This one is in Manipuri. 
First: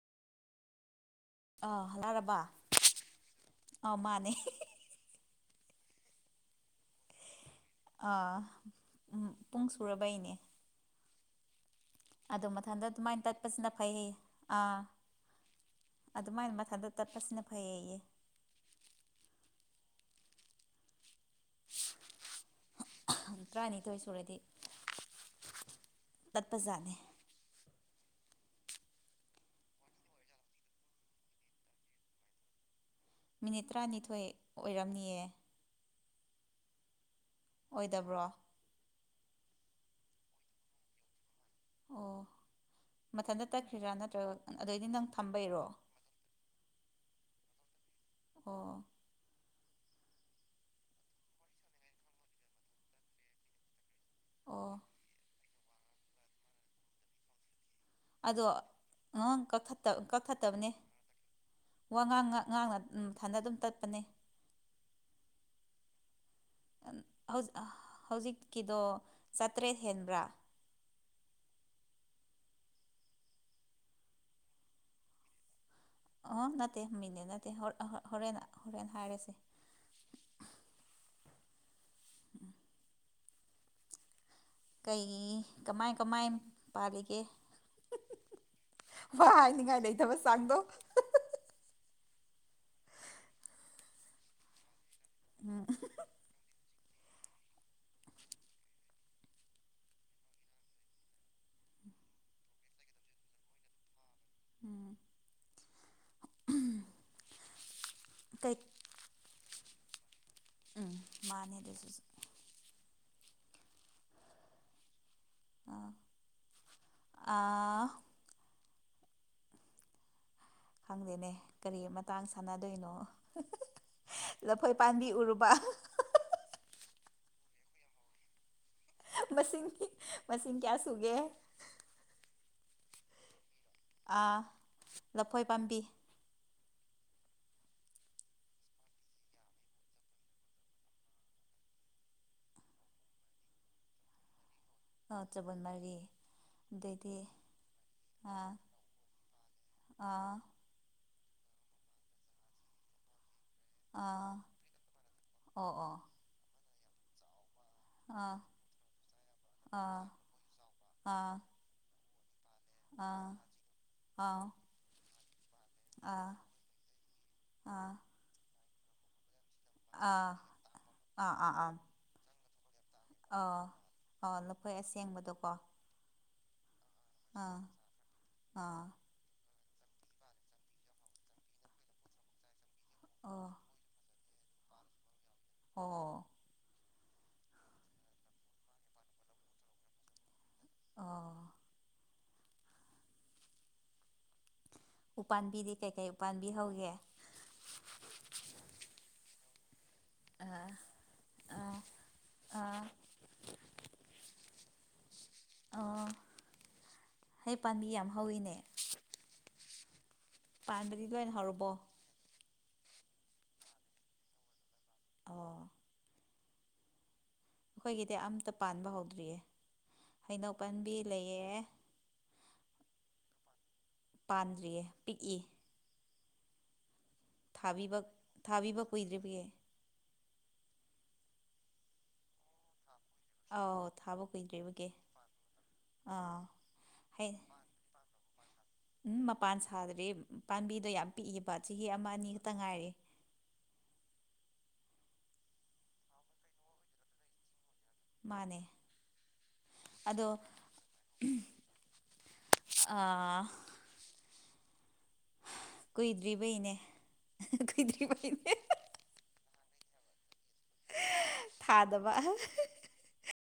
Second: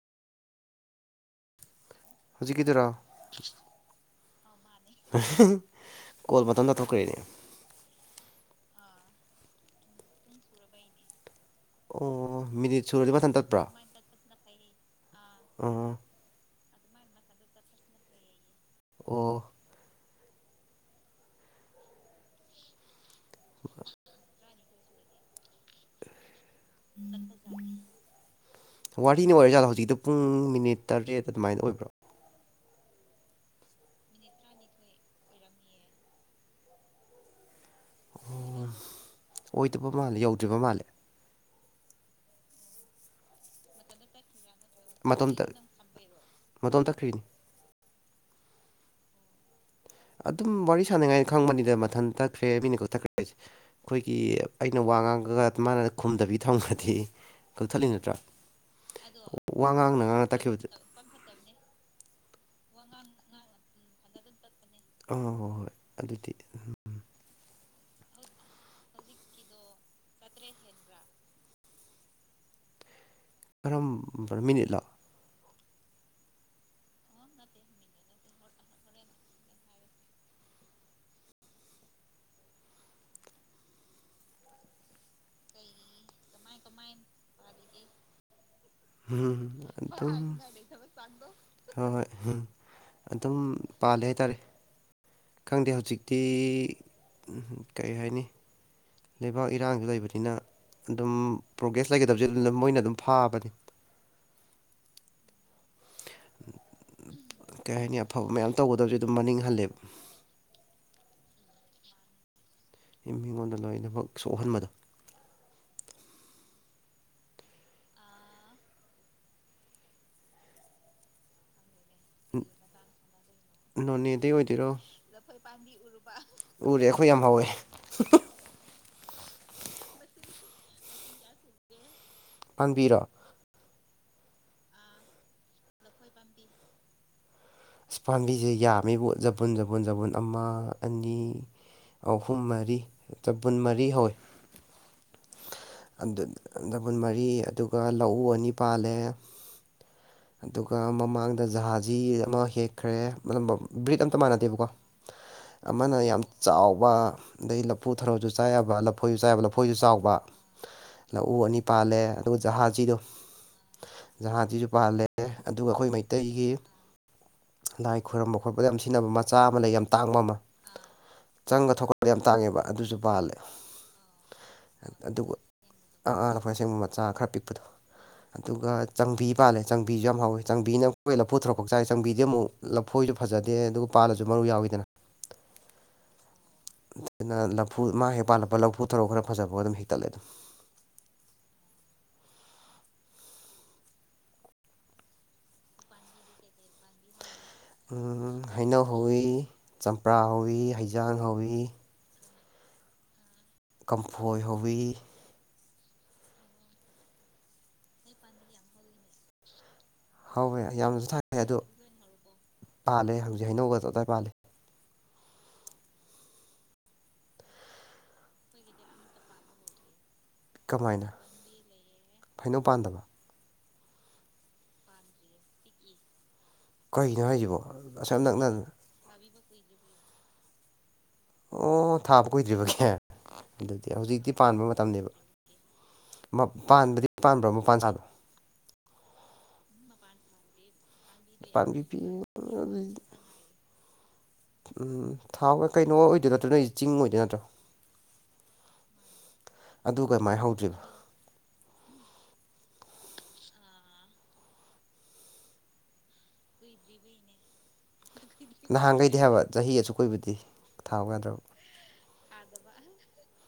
ꯑꯥ ꯍꯜꯂꯛꯑꯔꯕ ꯍꯧꯖꯤꯛ ꯀꯗꯔꯣ ꯑꯥ ꯃꯥꯅꯦ ꯀꯣꯜ ꯃꯇꯝꯗ ꯊꯣꯛꯈ꯭ꯔꯦꯅꯦ ꯄꯨꯡ ꯁꯨꯔꯕꯩꯅꯦ ꯑꯣ ꯑꯗꯨ ꯃꯤꯅꯤꯠ ꯃꯊꯟꯇ ꯁꯨꯔꯗꯤ ꯑꯗꯨꯃꯥꯏꯅ ꯃꯊꯟ ꯇꯠꯄ꯭ꯔꯥ ꯇꯠꯄꯁꯤꯅ ꯐꯩꯌꯦ ꯑꯥ ꯑꯥ ꯑꯗꯨꯃꯥꯏꯅ ꯊꯟꯗ ꯇꯠꯄꯁꯤꯅ ꯐꯩꯌꯦꯌꯦ ꯑꯣ ꯇꯔꯥꯅꯤꯊꯣꯏ ꯁꯨꯔꯗꯤ ꯇꯠꯄꯖꯥꯠꯂꯦ ꯋꯥꯔꯤꯅꯤ ꯑꯣꯏꯔꯦ ꯖꯥꯠꯂꯣ ꯍꯧꯖꯤꯛꯇ ꯄꯨꯡ ꯃꯤꯅꯤꯠ ꯇꯔꯦꯠ ꯑꯗꯨꯃꯥꯏꯅ ꯑꯣꯏꯕ꯭ꯔꯣ ꯃꯤꯅꯤꯠ ꯇꯔꯥꯅꯤꯊꯣꯏ ꯑꯣꯏꯔꯝꯅꯤꯑ ꯑꯣꯏꯗꯕ꯭ꯔꯣ ꯑꯣꯏꯗꯕ ꯃꯥꯜꯂꯦ ꯌꯧꯗ꯭ꯔꯤꯕ ꯃꯥꯜꯂꯦ ꯑꯣ ꯃꯊꯟꯇ ꯇꯛꯈꯗ꯭ꯔꯥ ꯅꯠꯇ꯭ꯔꯒ ꯑꯗꯩꯗꯤ ꯅꯪ ꯃꯇꯣꯝꯇ ꯊꯝꯕꯩꯔꯣ ꯃꯇꯣꯝ ꯇꯛꯈ꯭ꯔꯤꯅꯤ ꯑꯣ ꯑꯗꯨꯝ ꯋꯥꯔꯤ ꯁꯥꯟꯅꯉꯥꯏ ꯈꯪꯕꯅꯤꯗ ꯃꯊꯟ ꯇꯛꯈ꯭ꯔꯦ ꯃꯤꯅ ꯀꯊꯛꯈ꯭ꯔꯦ ꯍꯥꯏꯁꯦ ꯑꯩꯈꯣꯏꯒꯤ ꯑꯣ ꯑꯩꯅ ꯋꯥ ꯉꯥꯡꯉꯒ ꯃꯥꯅ ꯈꯨꯝꯗꯕꯤ ꯊꯝꯒꯗꯤ ꯑꯗꯣ ꯀꯛ ꯋꯥ ꯉꯥꯡꯅ ꯉꯥꯡꯅ ꯇꯥꯛꯈꯤꯕꯗꯨ ꯀꯛꯈꯠꯇꯕꯅꯦ ꯋꯥ ꯉꯥꯡ ꯉꯥꯡꯅ ꯐꯅ ꯑꯗꯨꯝ ꯇꯠꯄꯅꯦ ꯑ ꯍꯣꯏ ꯍꯣꯏ ꯑꯗꯨꯗꯤ ꯍꯧꯖꯤꯛꯀꯤꯗꯣ ꯆꯥꯇ꯭ꯔꯦꯠ ꯍꯦꯟꯕ꯭ꯔꯥ ꯀꯔꯝꯕ ꯃꯤꯅꯤꯠ ꯂꯣ ꯑ ꯅꯠꯇꯦ ꯃꯤꯅꯦ ꯅꯠꯇꯦ ꯍꯣꯔꯦꯟ ꯍꯣꯔꯦꯟ ꯍꯥꯏꯔꯁꯦ [inaudible] ꯀꯩ ꯀꯃꯥꯏ ꯀꯃꯥꯏ ꯄꯥꯜꯂꯤꯒꯦ ꯚ ꯎꯝ ꯍꯥꯏꯅꯤꯡꯉꯥꯏ ꯑꯗꯨꯝ ꯂꯩꯇꯕ ꯆꯥꯡꯗꯣ ꯎꯝ ꯑꯗꯨꯝ ꯄꯥꯜꯂꯦ ꯍꯥꯏꯇꯥꯔꯦ ꯎꯝ ꯈꯪꯗꯦ ꯍꯧꯖꯤꯛꯇꯤ ꯀꯩ ꯍꯥꯏꯅꯤ ꯂꯩꯕꯥꯛ ꯏꯔꯥꯡꯁꯨ ꯂꯩꯕꯅꯤꯅ ꯑꯗꯨꯝ ꯄ꯭ꯔꯣꯒ꯭ꯔꯦꯁ ꯂꯩꯒꯗꯕꯁꯦ ꯑꯗꯨ ꯃꯣꯏꯅ ꯑꯗꯨꯝ ꯐꯥꯕꯅꯤ ꯎꯝ ꯀꯩ ꯍꯥꯏꯅꯤ ꯑꯐꯕ ꯃꯌꯥꯝ ꯀꯩ ꯇꯧꯒꯗꯕꯁꯦ ꯑꯗꯨꯝ ꯃꯅꯤꯡꯍꯜꯂꯦꯕ ꯎꯝ ꯃꯥꯅꯦꯗꯁꯨ ꯃꯤꯉꯣꯟꯗ ꯂꯣꯏꯅꯃꯛ ꯁꯣꯛꯍꯟꯕꯗꯣ ꯑ ꯈꯪꯗꯦꯅꯦ ꯀꯔꯤ ꯃꯇꯥꯡ ꯁꯥꯟꯅꯗꯣꯏꯅꯣ ꯅꯣꯅꯦꯗꯩ ꯑꯣꯏꯗꯣꯏꯔꯣ ꯂꯐꯣꯏ ꯄꯥꯝꯕꯤ ꯎꯔꯨꯕ ꯎꯔꯦ ꯑꯩꯈꯣꯏ ꯌꯥꯝ ꯍꯥꯎꯋꯦ ꯃꯁꯤꯡ ꯃꯁꯤꯡ ꯀꯌꯥ ꯁꯨꯒꯦ ꯈꯥꯟꯕꯤꯔꯣ ꯂꯐꯣꯏ ꯄꯥꯝꯕꯤ ꯑꯁ ꯄꯥꯝꯕꯤꯁꯦ ꯌꯥꯝꯃꯤꯕ ꯕꯨꯟ ꯖꯕꯨꯟ ꯕꯨꯟ ꯑꯃ ꯑꯅꯤ ꯑꯍꯨꯝ ꯃꯔꯤ ꯆꯄꯨꯟ ꯃꯔꯤ ꯍꯧꯋ ꯑ ꯆ ꯗꯕꯨꯟ ꯃꯔꯤ ꯑꯗꯨꯒ ꯂꯧꯎ ꯑꯥ ꯑꯅꯤ ꯄꯥꯜꯂꯦ ꯑꯥ ꯑꯗꯨꯒ ꯃꯃꯥꯡꯗ ꯖꯍꯥꯖꯤ ꯑꯃ ꯍꯦꯛꯈ꯭ꯔꯦ ꯃ ꯕ꯭ꯔꯤꯠ ꯑꯝꯇ ꯑꯥ ꯃꯥꯟꯅꯗꯦꯕꯀꯣ ꯑꯣ ꯑꯣ ꯑꯃꯅ ꯌꯥꯝ ꯆꯥꯎꯕ ꯑꯗꯩ ꯂꯐꯨ ꯊꯔꯣꯁꯨ ꯑꯥ ꯆꯥꯏꯕ ꯂꯐꯣꯏꯁꯨ ꯆꯥꯏꯕ ꯂꯐꯣꯏꯁꯨ ꯑꯥ ꯆꯥꯎꯕ ꯑꯥ ꯂꯎ ꯑꯅꯤ ꯄꯥꯜꯂꯦ ꯑꯗꯨꯒ ꯖꯍꯥꯖꯤꯗꯣ ꯑꯥ ꯑꯥ ꯖꯍꯥꯇꯤꯁꯨ ꯄꯥꯜꯂꯦ ꯑꯗꯨꯒ ꯑꯩꯈꯣꯏ ꯑꯥ ꯃꯩꯇꯩꯒꯤ ꯑꯥ ꯂꯥꯏ ꯈꯣꯏꯔꯝꯕ ꯈꯣꯠꯗ ꯌꯥꯝ ꯁꯤꯟꯅꯕ ꯃꯥ ꯆꯥ ꯑꯃꯅ ꯌꯥꯝ ꯇꯥꯡꯕ ꯑꯃ ꯑꯥ ꯑꯥ ꯑꯥ ꯑꯥ ꯆꯪꯒ ꯊꯣꯛꯀꯗ ꯌꯥꯝ ꯇꯥꯡꯉꯦꯕ ꯑꯗꯨꯁꯨ ꯄꯥꯜꯂꯦ ꯑꯥ ꯑꯥ ꯂꯐꯣꯏ ꯑꯗꯨꯒ ꯑꯁꯦꯡꯕꯗꯣꯀꯣ ꯑ ꯑꯥꯄ ꯑꯁꯦꯡꯕ ꯃꯇꯝ ꯆꯥ ꯈꯔ ꯑꯥ ꯄꯤꯛꯄꯗꯣ ꯑꯗꯨꯒ ꯑꯥ ꯆꯪꯕꯤ ꯄꯥꯜꯂꯦ ꯆꯥꯡꯕꯤꯁꯨ ꯌꯥꯝ ꯍꯥꯎꯋ ꯆꯕꯤꯅ ꯀꯣꯏꯅ ꯂ ꯄꯨꯊꯔꯛ ꯆꯥꯏꯦ ꯆꯪꯕꯤꯗꯤ ꯑꯃꯨꯛ ꯂꯐꯣꯏꯁꯨ ꯑꯣ ꯐꯖꯗꯦ ꯑꯗꯨꯒ ꯄꯥꯜꯂꯁꯨ ꯃꯔꯨ ꯌꯥꯎꯋꯤꯗꯅ ꯑꯣ ꯑꯗꯨꯅ ꯂꯐꯨ ꯃꯥ ꯍꯦꯛ ꯄꯥꯜꯂꯛꯄ ꯂꯐꯨ ꯊꯔꯛ ꯈꯔ ꯐꯖꯕ ꯑꯗꯨꯝ ꯍꯦꯛꯇꯠꯂꯦ ꯑꯗꯨꯝ ꯑꯣ ꯎꯄꯥꯝꯕꯤꯗꯤ ꯀꯩꯀꯩ ꯎꯄꯥꯝꯕꯤ ꯍꯧꯒꯦ ꯍꯩꯅꯧ ꯍꯧꯋꯤ ꯆꯝꯄ꯭ꯔꯥ ꯍꯧꯏꯤ ꯑꯥ ꯍꯩꯖꯥꯡ ꯍꯧꯏ ꯑꯥ ꯑꯥ ꯀꯝꯐꯣꯏ ꯍꯣꯕꯤꯤ ꯍꯩ ꯄꯥꯝꯕꯤ ꯌꯥꯝ ꯍꯧꯋꯤꯅꯦ ꯍ ꯍ ꯄꯥꯟꯕꯗꯤ ꯌꯥꯝꯅꯁꯨ ꯂꯣꯏꯅ ꯊꯥꯏꯦ ꯑꯗꯣ ꯍꯧꯔꯕꯣ ꯄꯥꯜꯂꯦ ꯍꯧꯖꯤꯛ ꯍꯩꯅꯧꯒꯗ ꯑꯗꯨꯗꯥꯏ ꯄꯥꯜꯜꯂꯤ ꯑꯣ ꯑꯩꯈꯣꯏꯒꯤꯗꯤ ꯑꯝꯇ ꯄꯥꯟꯕ ꯍꯧꯗ꯭ꯔꯤꯌꯦ ꯍꯩꯅꯧ ꯄꯥꯝꯕꯤ ꯂꯩꯌꯦ ꯐꯩꯅꯧ ꯄꯥꯟꯗꯕ ꯄꯥꯟꯗ꯭ꯔꯤꯌꯦ ꯄꯤꯛꯏ ꯀꯒꯤꯅꯣ ꯍꯥꯏꯁꯤꯕꯣ ꯊꯥꯕꯤꯕ ꯑꯁꯝ ꯅꯛꯅ ꯊꯥꯕꯤꯕ ꯀꯨꯏꯗ꯭ꯔꯤꯕꯒꯤ ꯑꯣ ꯊꯥꯕ ꯀꯨꯏꯗ꯭ꯔꯤꯕꯒꯦ ꯑꯧ ꯑꯗꯨꯗꯤ ꯊꯥꯕ ꯍꯧꯖꯤꯛꯇꯤ ꯄꯥꯟꯕ ꯀꯨꯏꯗ꯭ꯔꯤꯕꯒꯤ ꯃꯇꯝꯅꯦꯕ ꯑꯥ ꯄꯗꯤ ꯍꯩ ꯄꯥꯟꯚ꯭ꯔꯣ ꯃ ꯄꯥꯟ ꯁꯥꯗꯣ ꯎꯝ ꯃꯄꯥꯟ ꯁꯥꯗ꯭ꯔꯔꯤ ꯄꯥꯝꯕꯤꯗꯣ ꯌꯥꯝ ꯄꯤꯛꯏꯕ ꯄꯥꯟꯕꯤ ꯆꯍꯤ ꯄꯤ ꯑꯃ ꯑꯅꯤ ꯈꯛꯇ ꯉꯥꯏꯔ ꯎꯝ ꯊꯥꯎ ꯀꯩꯅꯣ ꯑꯣꯏꯗꯣꯏ ꯅꯠꯇ꯭ꯔꯣ ꯅꯣꯏꯁ ꯆꯤꯡ ꯑꯣꯏꯗꯣꯏ ꯅꯠꯇ꯭ꯔꯣ ꯃꯥꯅꯦ ꯑꯗꯨ ꯑꯗ ꯀꯃꯥꯏꯅ ꯍꯧꯗ꯭ꯔꯤꯕ ꯑꯥ ꯀꯨꯏꯗ꯭ꯔꯤꯕꯩꯅꯦ ꯀꯨꯏꯗ꯭ꯔꯤ ꯅꯍꯥꯟꯈꯩꯗꯤ ꯍꯥꯏꯕ ꯆꯍꯤ ꯑꯁꯨꯛ ꯀꯣꯏꯏꯕꯗꯤ ꯊꯥꯗꯕ